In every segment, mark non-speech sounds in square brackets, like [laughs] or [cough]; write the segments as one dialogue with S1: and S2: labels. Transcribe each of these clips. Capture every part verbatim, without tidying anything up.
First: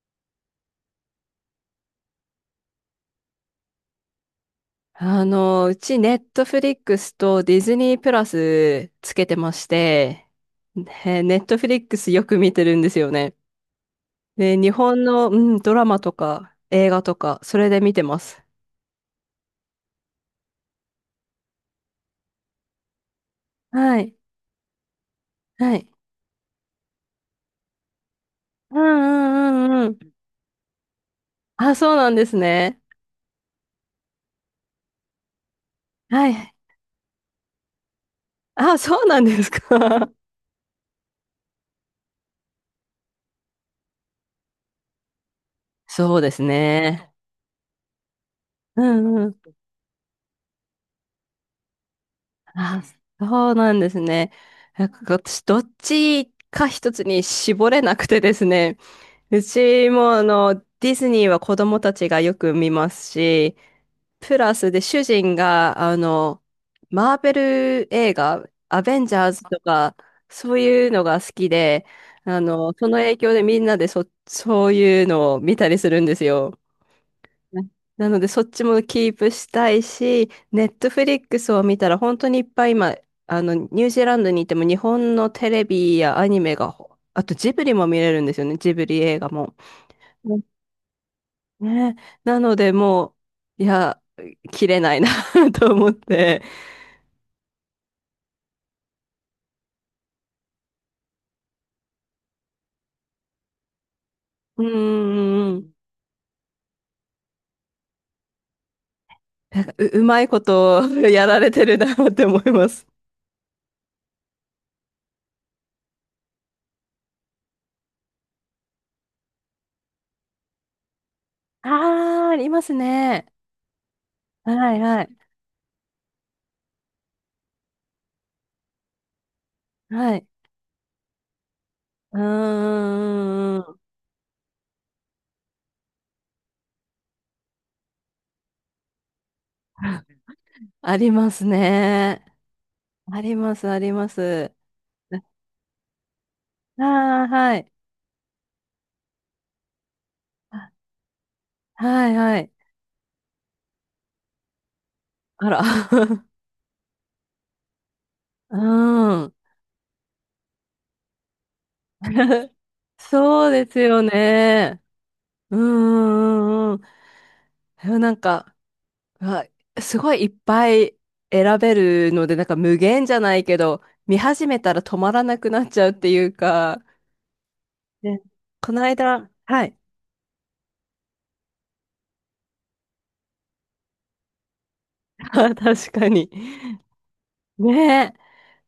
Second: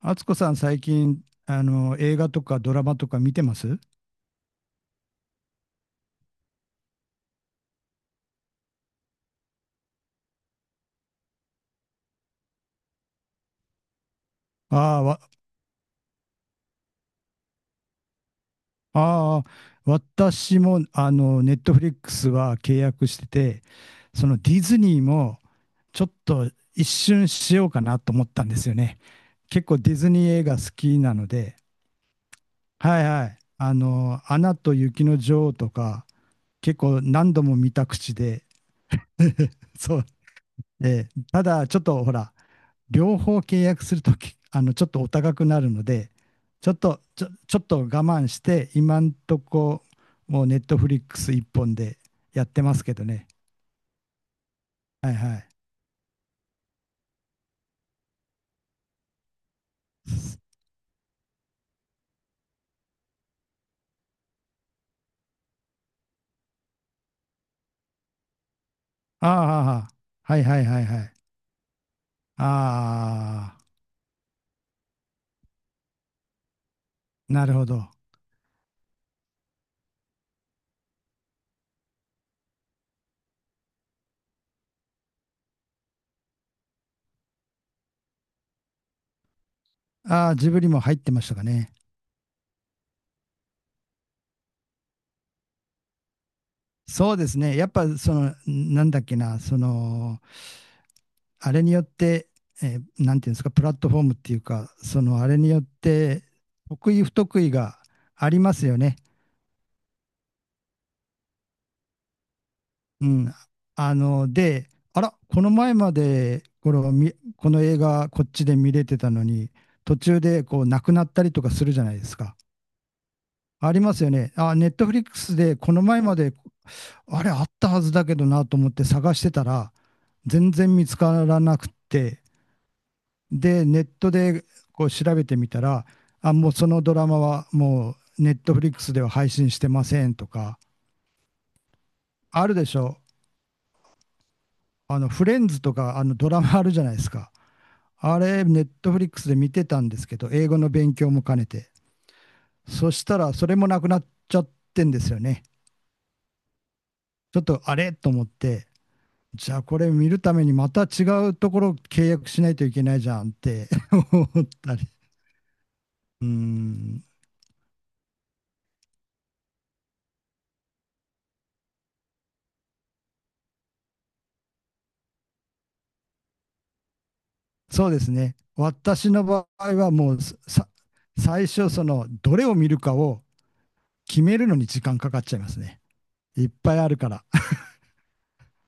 S1: 敦子さん、最近、あの、映画とかドラマとか見てます？
S2: あの、うちネットフリックスとディズニープラスつけてまして、ねネットフリックスよく見てるんですよね。で、日
S1: ああ、
S2: 本
S1: わ、
S2: の、うん、ドラマとか映画とか、それで見てます。
S1: ああ、私も、あの、ネットフリックスは契約してて、
S2: はい。
S1: そのディズニーも、
S2: はい。
S1: ちょっと一瞬しようかなと思ったんです
S2: う
S1: よ
S2: ん
S1: ね。結
S2: う
S1: 構
S2: んうんう
S1: ディズ
S2: ん。
S1: ニー映画好きなので、
S2: あ、そうなんですね。
S1: はいはい。あの、アナと雪の女王とか、
S2: はい。
S1: 結構何度も見た口で、
S2: あ、そうなんです
S1: そう。
S2: か。
S1: で、ただ、ちょっとほら、両方契約するとき、あの、ちょっとお高くなるの
S2: [laughs]
S1: で、
S2: そうです
S1: ちょっと、
S2: ね。
S1: ちょ、ちょっと我慢して、
S2: う
S1: 今ん
S2: んう
S1: と
S2: ん。
S1: こ、もうネットフリックス一本でやってま
S2: あ、
S1: すけどね。
S2: そうなんですね。なん
S1: は
S2: か
S1: いは
S2: 私、ど
S1: い。
S2: っちか一つに絞れなくてですね。うちもあの、ディズニーは子供たちがよく見ますし、プラスで主人があの、マーベル映画、アベンジャーズと
S1: ああ、
S2: か、
S1: はい
S2: そ
S1: は
S2: う
S1: いはい
S2: いうの
S1: はい。
S2: が好きで、あの、その影響で
S1: あ
S2: みん
S1: あ、
S2: なでそ、そういうのを見たりするんですよ。
S1: なる
S2: ね
S1: ほど。
S2: ななのでそっちもキープしたいし、ネットフリックスを見たら本当にいっぱい今、あの、ニュージーランドにいても日本のテレビやアニメが、あとジブリも見れるんですよね、ジブリ映画も。
S1: ああ、ジブリも入ってましたかね。
S2: ね、なのでもう、いや、切れないな [laughs] と思って、
S1: そうですね。やっぱ、その、なんだっけな、その、あれによって、えーなんていうんですか、プラットフォームっていう
S2: うー
S1: か、その、あれによっ
S2: ん、
S1: て、得意不得意がありますよね。
S2: なんかう、うまいことやられてるなって思います。
S1: うん。あの、で、あら、この前まで、この、みこの映画、こっちで見れてたのに、途中で、こう、なくなったりとかす
S2: あ
S1: るじゃないです
S2: あ、あ
S1: か。
S2: りますね。
S1: ありますよね。あ、ネッ
S2: はい
S1: トフリ
S2: は
S1: ッ
S2: い。
S1: クスで、この前まで、あれ、あったはずだけどなと思って探してたら、
S2: はい。
S1: 全然見つからなくっ
S2: う
S1: て、
S2: ー
S1: で、
S2: ん。
S1: ネットで、こう、調べてみたら、あ、もうそのドラマは、もう、ネットフリックスでは配信してませんとか、
S2: ありますね。
S1: あるでしょ。
S2: あります、あります。
S1: あの、フレンズとか、あの、ドラマあるじ
S2: あ
S1: ゃないです
S2: あ、
S1: か。
S2: はい。
S1: あれ、ネットフリックスで見てたんですけど、英語
S2: あ
S1: の勉強も兼ねて。
S2: はいはい。
S1: そしたら、それもなくなっちゃってんですよね。
S2: あら。[laughs]
S1: ちょっとあれと思っ
S2: う
S1: て、
S2: ん。
S1: じゃあこれ見るためにまた違うところ契約しな
S2: [laughs]
S1: いといけないじゃんっ
S2: そう
S1: て
S2: です
S1: [laughs]
S2: よ
S1: 思った
S2: ね。
S1: り。
S2: うん
S1: うー
S2: うんうん
S1: ん、
S2: うん。なんか、わ、すごいいっぱい選べるので、なんか無限じゃないけど、見始めたら止まらなくなっちゃうっていうか、
S1: そうです
S2: ね、
S1: ね。
S2: この
S1: 私の
S2: 間、
S1: 場
S2: は
S1: 合
S2: い。
S1: はもうさ、最初その、どれを見るかを決めるのに時間かかっ
S2: [laughs]
S1: ちゃいま
S2: あ
S1: すね。
S2: 確かに。
S1: いっぱいあるから。
S2: ねえ。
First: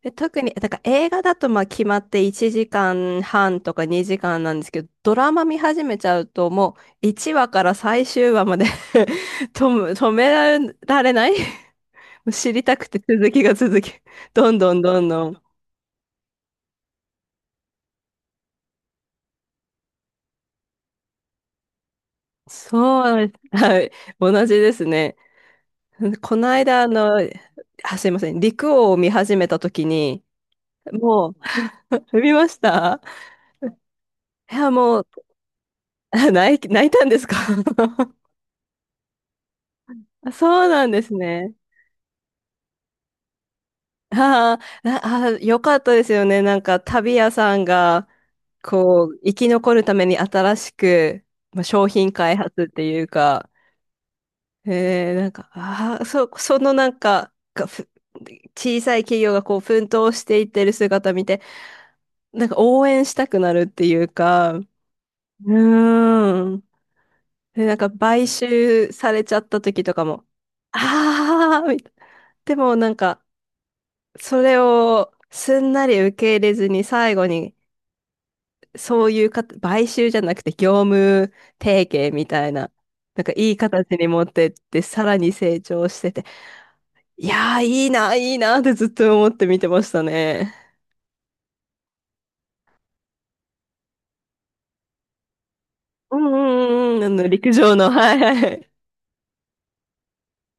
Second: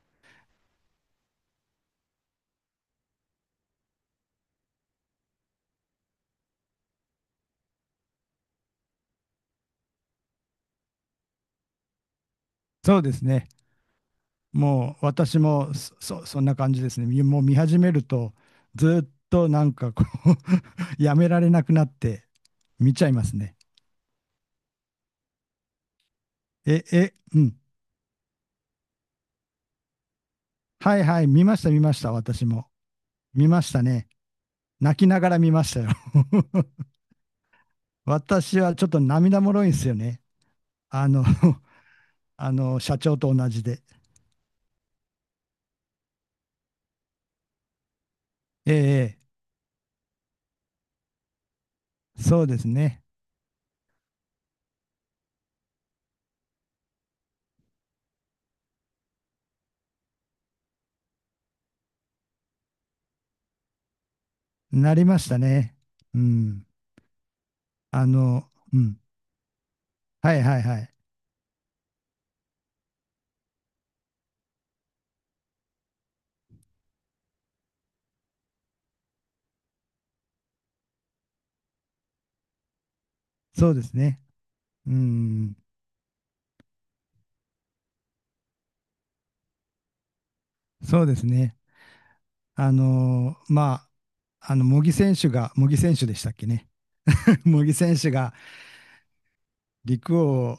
S2: で、特に、だから映画だとまあ決まっていちじかんはんとかにじかんなんですけど、ドラマ見始めちゃうともういちわから最終話まで [laughs] 止む、止められない [laughs] 知りたくて
S1: そうです
S2: 続き
S1: ね。
S2: が続き、どんどん
S1: も
S2: ど
S1: う
S2: んど
S1: 私
S2: ん。
S1: もそ、そんな感じですね。みもう見始めると、ずっとなんかこう [laughs] やめられなくなって見ちゃい
S2: そ
S1: ま
S2: うで
S1: す
S2: す。
S1: ね。
S2: はい。同じですね。この間、
S1: え、
S2: あ
S1: え、
S2: の、
S1: うん。
S2: あ、すいません。陸王を見始めたときに、
S1: はいはい、
S2: も
S1: 見ました、見ました、
S2: う、[laughs] 見
S1: 私
S2: まし
S1: も。
S2: た
S1: 見ましたね。
S2: いや、
S1: 泣
S2: もう、
S1: きながら見ましたよ。
S2: [laughs] あ泣い、
S1: [laughs]
S2: 泣いたんですか [laughs]
S1: 私はちょっと涙もろいんですよね。
S2: そうなんで
S1: あ
S2: す
S1: の
S2: ね。
S1: [laughs] あの、社長と同じで。
S2: ああ、なあー、よかったですよね。なんか、旅屋さんが、
S1: ええ、
S2: こ
S1: え
S2: う、生き残るために新しく、まあ、商品
S1: え、
S2: 開
S1: そうで
S2: 発っ
S1: す
S2: てい
S1: ね。
S2: うか、えー、なんか、ああ、そ、[laughs] そのなんか、がふ小さい企業がこう奮闘していってる姿見て、なんか応援したくなるっていうか、う
S1: なりましたね。う
S2: ーん。
S1: ん。
S2: で、なんか
S1: あ
S2: 買
S1: の、う
S2: 収
S1: ん。
S2: されちゃった時とかも、
S1: はいはいはい。
S2: ああ、みたいなでもなんか、それをすんなり受け入れずに最後に、そういうか、買収じゃなくて業務提携みたいな、なんかいい
S1: そうで
S2: 形
S1: す
S2: に
S1: ね。
S2: 持ってって、
S1: う
S2: さらに
S1: ん。
S2: 成長してて、いやー、いいな、いいなってずっと思って見てましたね。
S1: そうですね。あのーまあ、あの、茂木選手が、茂木選手で
S2: う
S1: し
S2: ん
S1: たっけね。
S2: うんうん、あの、
S1: [laughs]
S2: 陸
S1: 茂木
S2: 上の、[laughs]
S1: 選手
S2: はいは
S1: が
S2: い。
S1: 陸を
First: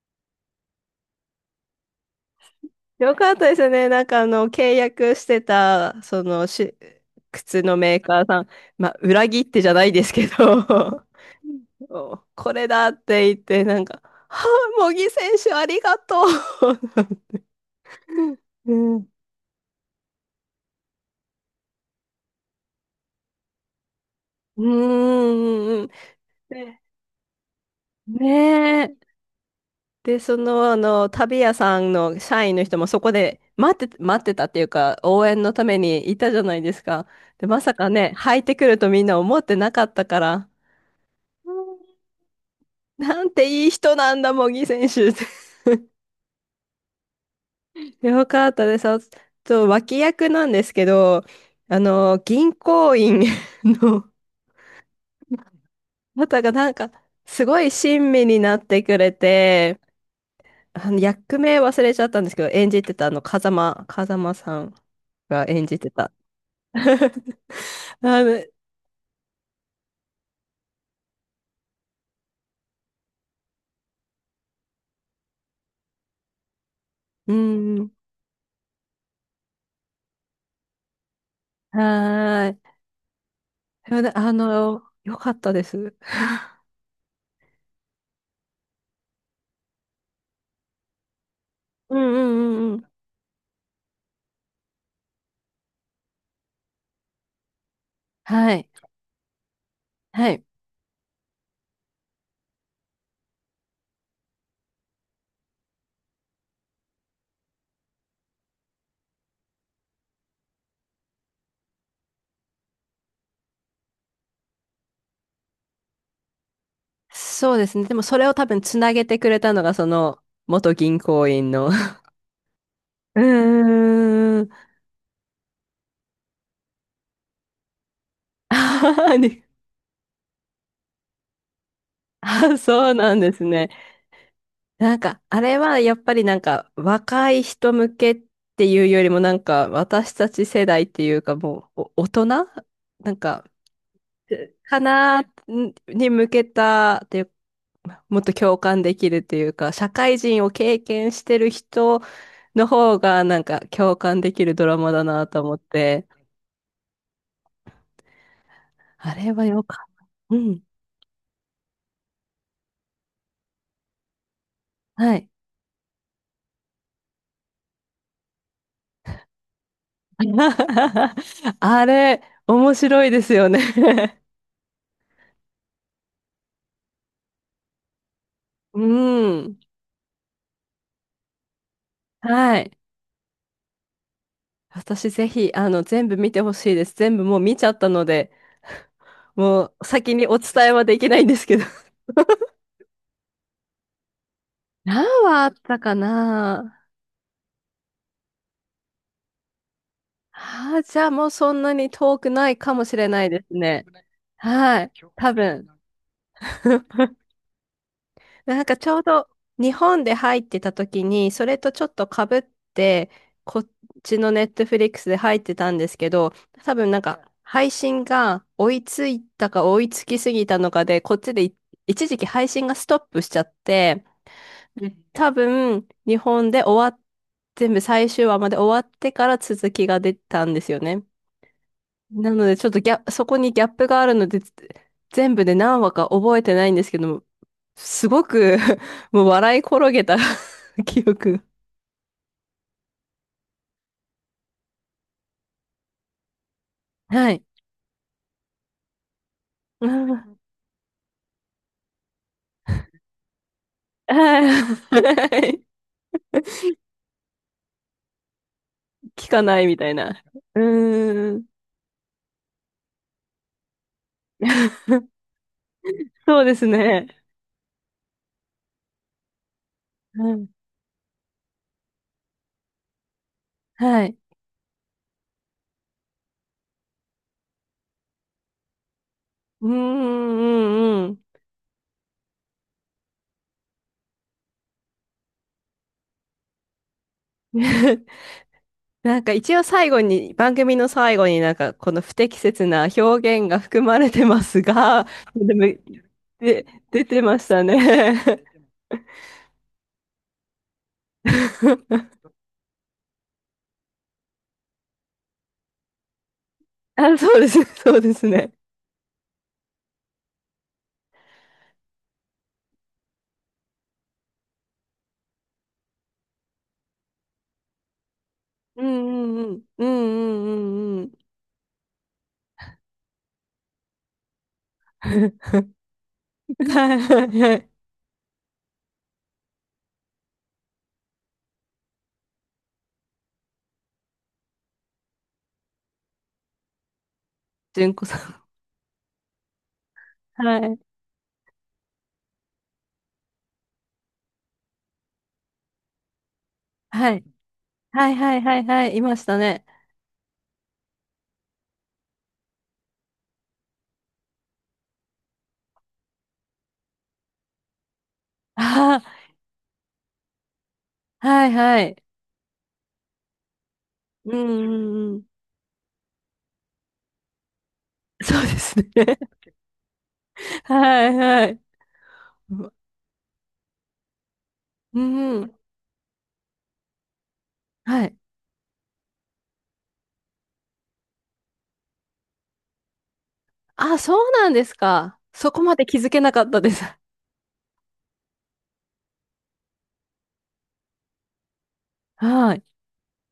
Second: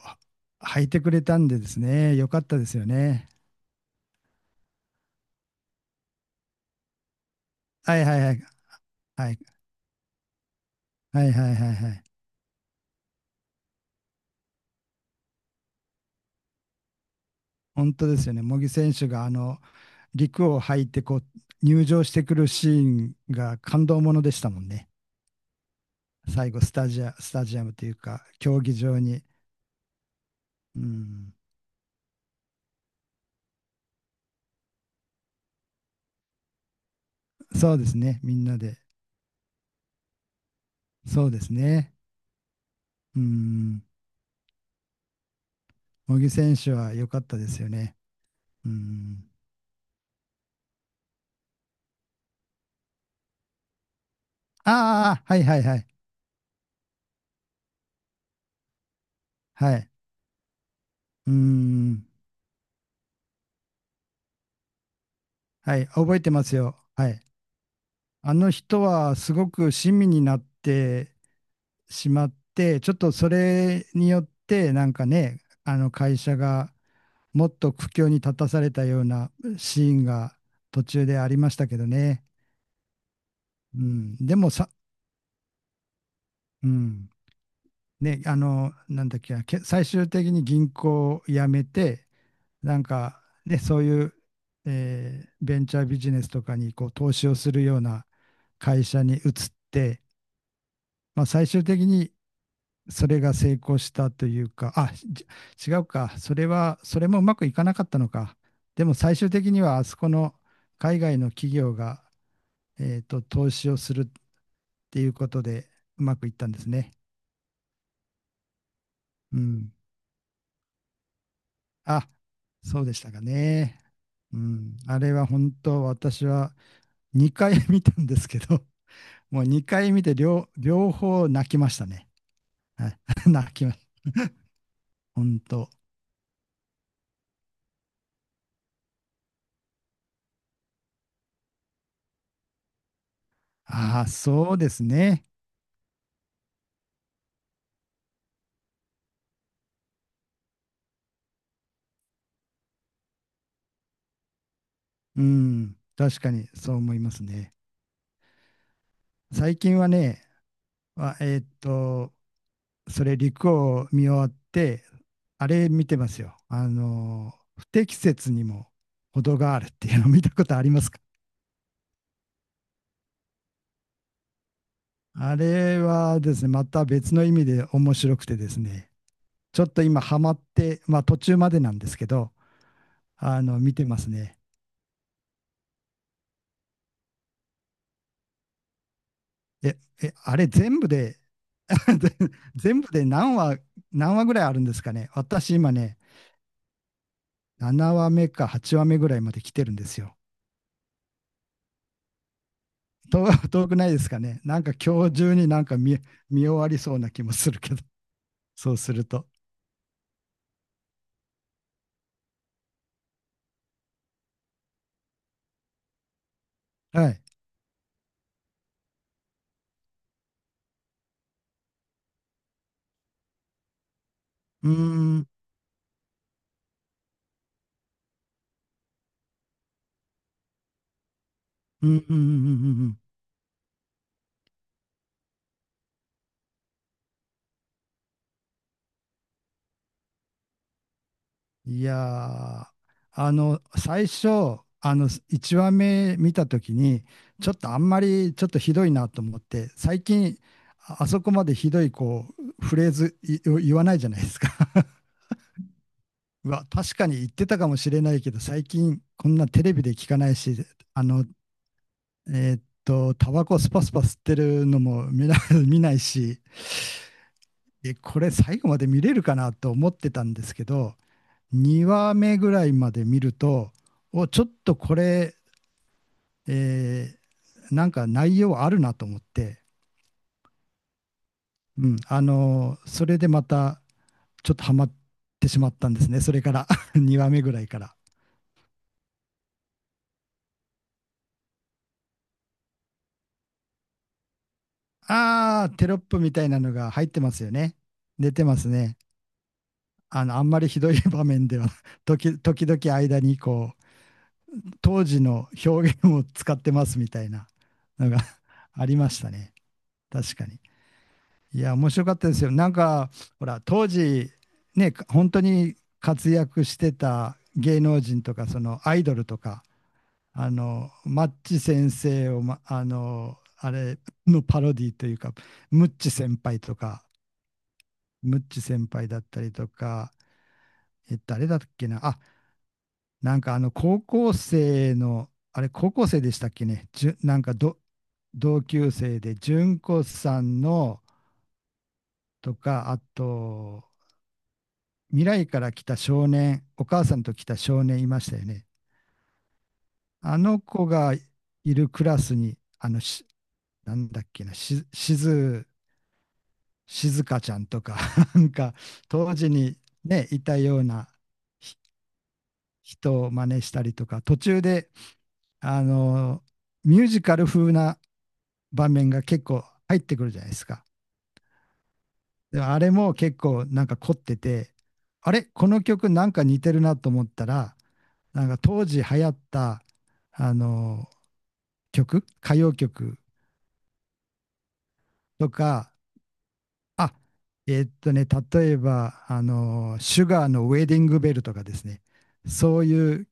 S1: 履いてくれたんでですね、よかったですよ
S2: よ
S1: ね。
S2: かったですね。なんかあの、契約してた、そのし、靴のメ
S1: は
S2: ー
S1: いは
S2: カ
S1: い
S2: ー
S1: は
S2: さ
S1: い。
S2: ん、まあ、裏
S1: はい、
S2: 切ってじゃないですけど、
S1: はいはいはいは
S2: [laughs]
S1: い。
S2: おこれだって言って、なんか、はあ、茂木選手ありがとう。
S1: 本当ですよね。茂
S2: [laughs]
S1: 木
S2: う
S1: 選
S2: ん。うん。
S1: 手が、あの、陸を履いて、こう、入場してくるシーンが感動ものでしたも
S2: う
S1: んね。
S2: んうんうん
S1: 最後、ス
S2: ね
S1: タジア、スタジアムというか、競技
S2: ね
S1: 場に。
S2: で、その、あ
S1: う
S2: の、
S1: ん、
S2: 旅屋さんの社員の人もそこで待って、待ってたっていうか、応援のためにいたじゃないですか。で、ま
S1: そ
S2: さ
S1: うで
S2: か
S1: す
S2: ね、
S1: ね。み
S2: 入っ
S1: ん
S2: て
S1: な
S2: くる
S1: で。
S2: とみんな思ってなかったから、
S1: そうですね。う
S2: なんていい
S1: ん、
S2: 人なんだ、茂木選手って。
S1: 茂木選手は良かったですよね。
S2: [laughs] よかった
S1: う
S2: です。あ
S1: ん。
S2: と、脇役なんですけど、あの、銀行員の
S1: ああ、はいはいはい。
S2: [laughs] 方がなんか、すごい親身になってくれ
S1: は
S2: て、
S1: い。
S2: あの
S1: うー
S2: 役名忘れちゃ
S1: ん。
S2: ったんですけど、演じてたあの、風間、風間さんが演
S1: は
S2: じ
S1: い。
S2: てた。
S1: 覚えてます
S2: [laughs]
S1: よ。はい。
S2: あ
S1: あ
S2: の、
S1: の人はすごく親身になってしまって、ちょっとそれによってなんかね、あの会社が
S2: う
S1: もっと苦
S2: ん、
S1: 境に立たされたようなシーンが途中でありましたけどね。
S2: はーい。
S1: う
S2: でもね
S1: ん。
S2: あ
S1: でもさ、
S2: の、よかったです。
S1: うん。ね、あの、なんだっけな、け最終的に銀行を辞め
S2: うんう
S1: て、
S2: んうんう
S1: なん
S2: ん。
S1: か、ね、そういう、えーベンチャービジネスとかにこう投資をするような
S2: はい。
S1: 会社に移って、
S2: はい。
S1: まあ、最終的にそれが成功したというか、あ、じ違うか、それは、それもうまくいかなかったのか。でも最終的にはあそこの海外の企業が、えーと、投資をするっていうことでうまくいったんですね。
S2: そうですね。でもそれを多分つなげてく
S1: う
S2: れたの
S1: ん。
S2: が、その、元銀行員の。[laughs]
S1: あ、そうでした
S2: う
S1: かね。う
S2: ーん。
S1: ん。あれは本当私はにかい [laughs] 見たんですけ
S2: あ
S1: ど
S2: ー
S1: もう
S2: ね
S1: にかい見て両、両方泣きましたね。
S2: あ、[laughs] そ
S1: は
S2: う
S1: い
S2: なん
S1: [laughs]
S2: です
S1: 泣き
S2: ね。
S1: ました。
S2: なんか、あ
S1: 本
S2: れ
S1: 当。
S2: はやっぱりなんか、若い人向けっていうよりも、なんか、私たち世代っていうか、もう、お大人なんか、
S1: ああ、そうで
S2: か
S1: す
S2: な
S1: ね。
S2: に向けたっていうもっと共感できるっていうか、社会人を経験してる人の方がなんか共感できるドラマだ
S1: う
S2: なと思っ
S1: ん。
S2: て、
S1: 確かにそう思いますね。
S2: あれは
S1: 最
S2: よ
S1: 近
S2: か
S1: は
S2: った。
S1: ね、
S2: うん。
S1: あえーっと、それ、陸を見終わって、
S2: はい。
S1: あれ見てますよ。あの、不適切にも程があるっていうの見たことありますか？
S2: [laughs] あれ、面白いですよね
S1: あれはですね、また別の意味で面白くてです
S2: [laughs] う
S1: ね、
S2: ん。
S1: ちょっと今ハマって、まあ途中までなんですけど、
S2: はい。
S1: あの、見てますね。
S2: 私ぜひ、あの、全部見てほしいです。全部もう見ちゃったので、も
S1: え、
S2: う
S1: え、
S2: 先に
S1: あ
S2: お
S1: れ
S2: 伝え
S1: 全
S2: は
S1: 部
S2: できな
S1: で、
S2: いんですけど。
S1: [laughs] 全部で何話、何話ぐらいあるんですか
S2: 何
S1: ね。
S2: 話あっ
S1: 私今
S2: たか
S1: ね、
S2: な
S1: ななわめかはちわめぐらいまで来てるんですよ。
S2: ああ、じゃあもうそんなに遠くないかもしれな
S1: 遠
S2: いで
S1: [laughs]
S2: す
S1: 遠く
S2: ね。
S1: ないですかね。なんか
S2: はい。
S1: 今日
S2: 多
S1: 中になん
S2: 分。
S1: か見、見終わりそうな
S2: [laughs]
S1: 気もするけど、
S2: なん
S1: そ
S2: か
S1: う
S2: ち
S1: す
S2: ょう
S1: ると。
S2: ど日本で入ってた時に、それとちょっと被って、こっちのネットフリックスで入ってたんですけど、多分なん
S1: は
S2: か
S1: い。
S2: 配信が追いついたか追いつきすぎたのかで、こっちでい一時期配信がストップしちゃって、
S1: うーん、うん、
S2: 多分日本で終わっ、全部最終話まで終わってから続きが出たんですよね。
S1: うん、うん、うん、う
S2: なので、ちょっとギ
S1: ん。
S2: ャ、そこにギャップがあるので、全部で何話か覚えてないんですけども、すごく [laughs] もう笑い転げた [laughs] 記憶。
S1: いやー、あの、最初、あの、いちわめ見たときに、
S2: はい。
S1: ちょっとあんまり、ちょっとひどいなと思って、
S2: う
S1: 最
S2: ん
S1: 近、ああそこまでひどい、こう、フレーズい言わないじゃないですか。[laughs]
S2: はい。
S1: うわ、確かに言ってたかもしれないけど、最近、
S2: [laughs] 聞
S1: こん
S2: か
S1: な
S2: な
S1: テ
S2: い
S1: レ
S2: み
S1: ビ
S2: た
S1: で
S2: い
S1: 聞か
S2: な。
S1: ないし、
S2: う
S1: あの、
S2: ーん。
S1: えーっと、タバコスパスパ吸ってるのも見
S2: [laughs]
S1: な、[laughs] 見ないし、
S2: そうですね。
S1: え、これ最後まで見れるかなと思って
S2: う
S1: たんで
S2: ん
S1: すけど、にわめぐらいまで見ると、
S2: はい。
S1: お、ちょっとこれ、えーなんか内容あるなと思って、
S2: うーん、うん、うん。
S1: うん、あのーそれでまたちょっとハマってしまったんですね。それから [laughs] にわめぐらいから。
S2: [laughs] なんか一応最後に、番組の最後になんかこの不適切な表現が含まれてますが、でも、
S1: あー、テロップみたいな
S2: で、
S1: のが
S2: 出
S1: 入って
S2: て
S1: ま
S2: ま
S1: す
S2: し
S1: よ
S2: た
S1: ね。出て
S2: ね。
S1: ますね。あの、あんまりひどい場面では [laughs]
S2: [laughs]
S1: 時、時々間にこう、当時の表現を使ってますみ
S2: あ、
S1: たい
S2: そう
S1: な
S2: ですね、そう
S1: の
S2: で
S1: が
S2: すね。
S1: [laughs] ありましたね。確かに。いや、面白かったですよ。なんか、ほら、当時、ね、本当に活躍してた芸能人とか、その
S2: うん
S1: アイドルと
S2: うんうん。
S1: か、
S2: うん
S1: あ
S2: う
S1: の、
S2: んうんうん。
S1: マッチ先生を、ま、あの、あれのパロディというか、
S2: [laughs]
S1: ムッチ先輩と
S2: はい
S1: か、
S2: はいはい。
S1: ムッチ先輩だったりとか、え、誰だっけな、あ、なんかあの、高校生の、あれ、高校生でしたっけね、じゅ、なんかど、
S2: 純子さん。
S1: 同級生で、純子さ
S2: は
S1: ん
S2: い。
S1: のとか、あと、未来から来た少年、お母
S2: は
S1: さ
S2: い。
S1: んと来た少年い
S2: はい
S1: まし
S2: は
S1: た
S2: い
S1: よ
S2: はい
S1: ね。
S2: はい。いましたね。
S1: あの子がいるクラスに、あのし、なんだっけな、し、しず、静香ちゃんとか、[laughs] なんか、
S2: あ
S1: 当時にね、いたような
S2: あ、はい
S1: ひ
S2: はい。
S1: 人を真似したりとか、
S2: う
S1: 途
S2: ん
S1: 中
S2: う
S1: で、
S2: んうん。
S1: あの、ミュージカル風な
S2: そうですね。
S1: 場面が結構入ってくるじゃないで
S2: [laughs]
S1: すか。
S2: はいはい。
S1: で
S2: う
S1: あれも結構なんか凝ってて、
S2: ん。
S1: あ
S2: う
S1: れ
S2: ん
S1: この曲なんか似てるなと思ったら、
S2: はい。
S1: なんか当時流行ったあの曲、歌謡曲
S2: あ、そうなんですか。
S1: と
S2: そこまで
S1: か、
S2: 気づけなかったです。[laughs]
S1: あ、えーっとね、例えば、あの、シュガーのウェディングベルとかですね、
S2: はい。
S1: そういう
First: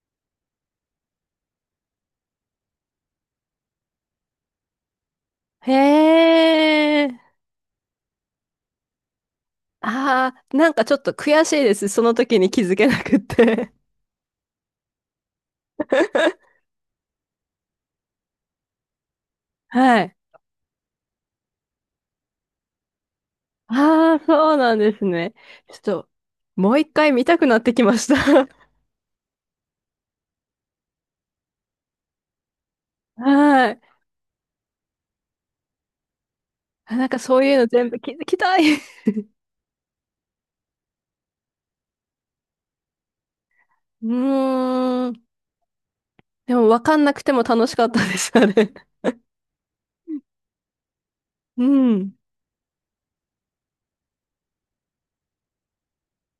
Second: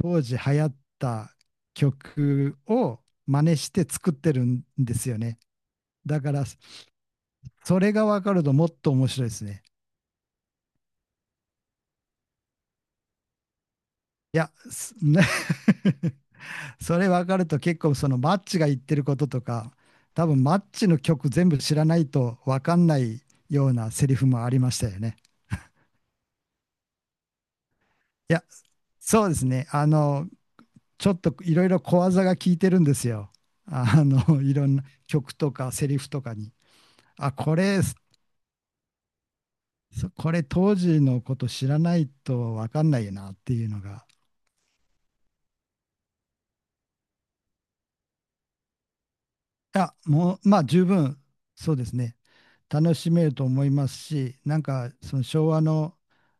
S1: 当時流行った曲を真似して作ってるんですよね。だか
S2: へ
S1: ら、
S2: え。
S1: それが分かるともっと面白いですね。
S2: ああ、なんかちょっと悔しいです。その時に気づけなくって。
S1: いや、す
S2: [laughs]
S1: [laughs] それ分かると結構そのマッチが言ってることとか、
S2: はい。
S1: 多分マッチの曲全部知らないと分かんないようなセリ
S2: ああ、
S1: フもあ
S2: そう
S1: りま
S2: なん
S1: した
S2: で
S1: よ
S2: す
S1: ね。
S2: ね。ちょっと、もう一回見たくなってきまし
S1: いや、
S2: た。[laughs]
S1: そうですね。あの、ちょっといろいろ小技が効いてるんですよ。
S2: はい。
S1: あの、[laughs] いろんな曲とかセリフとかに。
S2: あなんか
S1: あ、
S2: そうい
S1: こ
S2: うの
S1: れ、
S2: 全部気づきたい。[laughs]
S1: そこれ当時のこと知らないと分かんないよなっていうの
S2: う
S1: が。
S2: ーん。でも分かんなくても楽しかったです、あれ。
S1: いや、もう、まあ十分、
S2: [laughs] う
S1: そうですね。
S2: ん。
S1: 楽しめると思いますし、なんかその昭和の、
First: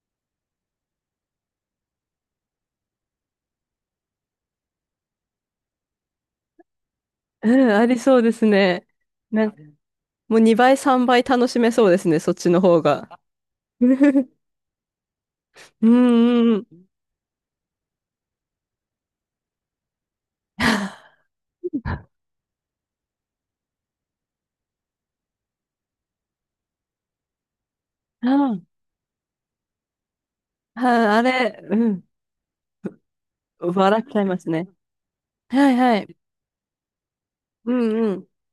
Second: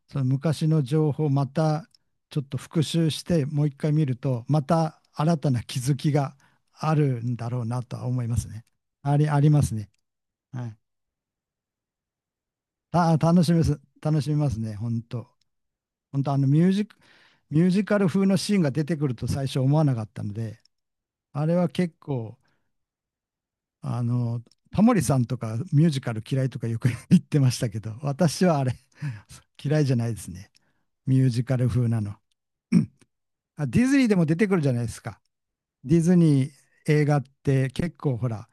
S1: その昔の情報をまたちょっと復習してもう一回見ると、また新たな気づきがあるん
S2: う
S1: だろう
S2: ん、
S1: な
S2: あ
S1: と
S2: り
S1: は
S2: そう
S1: 思い
S2: で
S1: ま
S2: す
S1: すね。
S2: ね。
S1: あり、あ
S2: なん
S1: り
S2: か
S1: ますね。
S2: もう
S1: は
S2: 2
S1: い。
S2: 倍、さんばい楽しめそうですね、そっちの方
S1: た、
S2: が。
S1: 楽しみます。
S2: うんう
S1: 楽しみ
S2: ん
S1: ますね。本当。
S2: う
S1: 本当あのミュージ
S2: ん。
S1: ック、ミュージカル風のシーンが出てくると最初思わなかったので、あれは結構、あの、タモリさんとかミュージカル嫌いとかよく [laughs] 言ってましたけど、
S2: う
S1: 私はあ
S2: ん。
S1: れ [laughs] 嫌いじゃないですね。
S2: あ
S1: ミ
S2: あ
S1: ュージカ
S2: れ、
S1: ル
S2: う
S1: 風な
S2: ん。
S1: の。あ、ディズ
S2: 笑っ
S1: ニー
S2: ち
S1: で
S2: ゃい
S1: も
S2: ま
S1: 出て
S2: す
S1: くる
S2: ね。
S1: じゃないですか。
S2: はいは
S1: ディズ
S2: い。
S1: ニー映画って
S2: うん
S1: 結
S2: う
S1: 構
S2: ん。
S1: ほら、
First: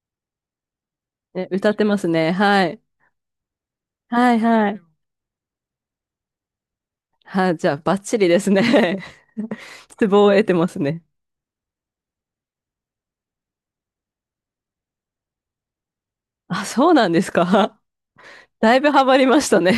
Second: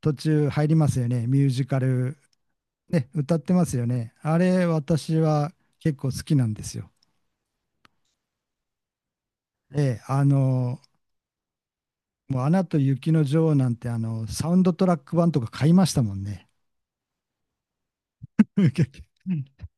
S1: 途中入りますよね。ミュ
S2: え、
S1: ージ
S2: 歌っ
S1: カ
S2: てます
S1: ル、
S2: ね。はい。
S1: ね、歌ってますよね。
S2: は
S1: あ
S2: い
S1: れ、
S2: はい。
S1: 私は結構好きなんですよ。
S2: はい、じゃあ、バッチリですね。[laughs]
S1: ええ、
S2: ツ
S1: あ
S2: ボを得てます
S1: の、
S2: ね。
S1: もうアナと雪の女王なんて、あの、サウンドトラック版とか買いましたもんね。
S2: あ、そうなんですか。だいぶハマ
S1: [laughs]
S2: りましたね。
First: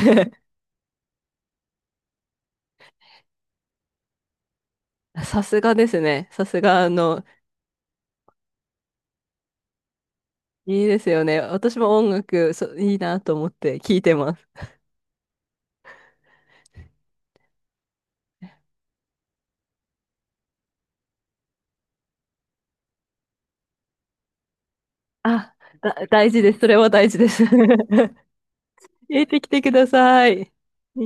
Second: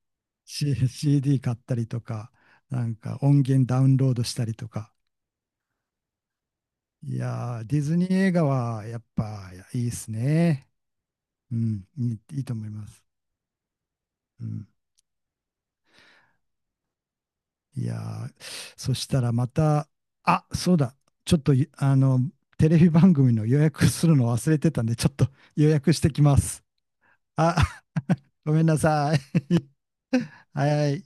S1: C- シーディー 買ったりとか、なんか音源ダウンロードしたりとか。
S2: [laughs] さすがですね。さすが、あ
S1: い
S2: の、
S1: やー、ディズニー映画はやっぱいいっすね。
S2: いいですよね。
S1: う
S2: 私
S1: ん、
S2: も音
S1: いい、いい
S2: 楽、
S1: と思い
S2: そ、
S1: ま
S2: いい
S1: す。
S2: なと思って聞いてま
S1: う
S2: す。
S1: ん、いやー、そしたらまた、あ、そうだ、ちょっとい、あの、テレビ番組の予約するの忘れてたんで、ちょっと
S2: あ、
S1: 予約し
S2: だ、
S1: てき
S2: 大
S1: ま
S2: 事です。
S1: す。
S2: それは大事です。[laughs]
S1: あ、
S2: 入
S1: [laughs] ごめんなさい。
S2: れてきてくださ
S1: [laughs]
S2: い。
S1: はい。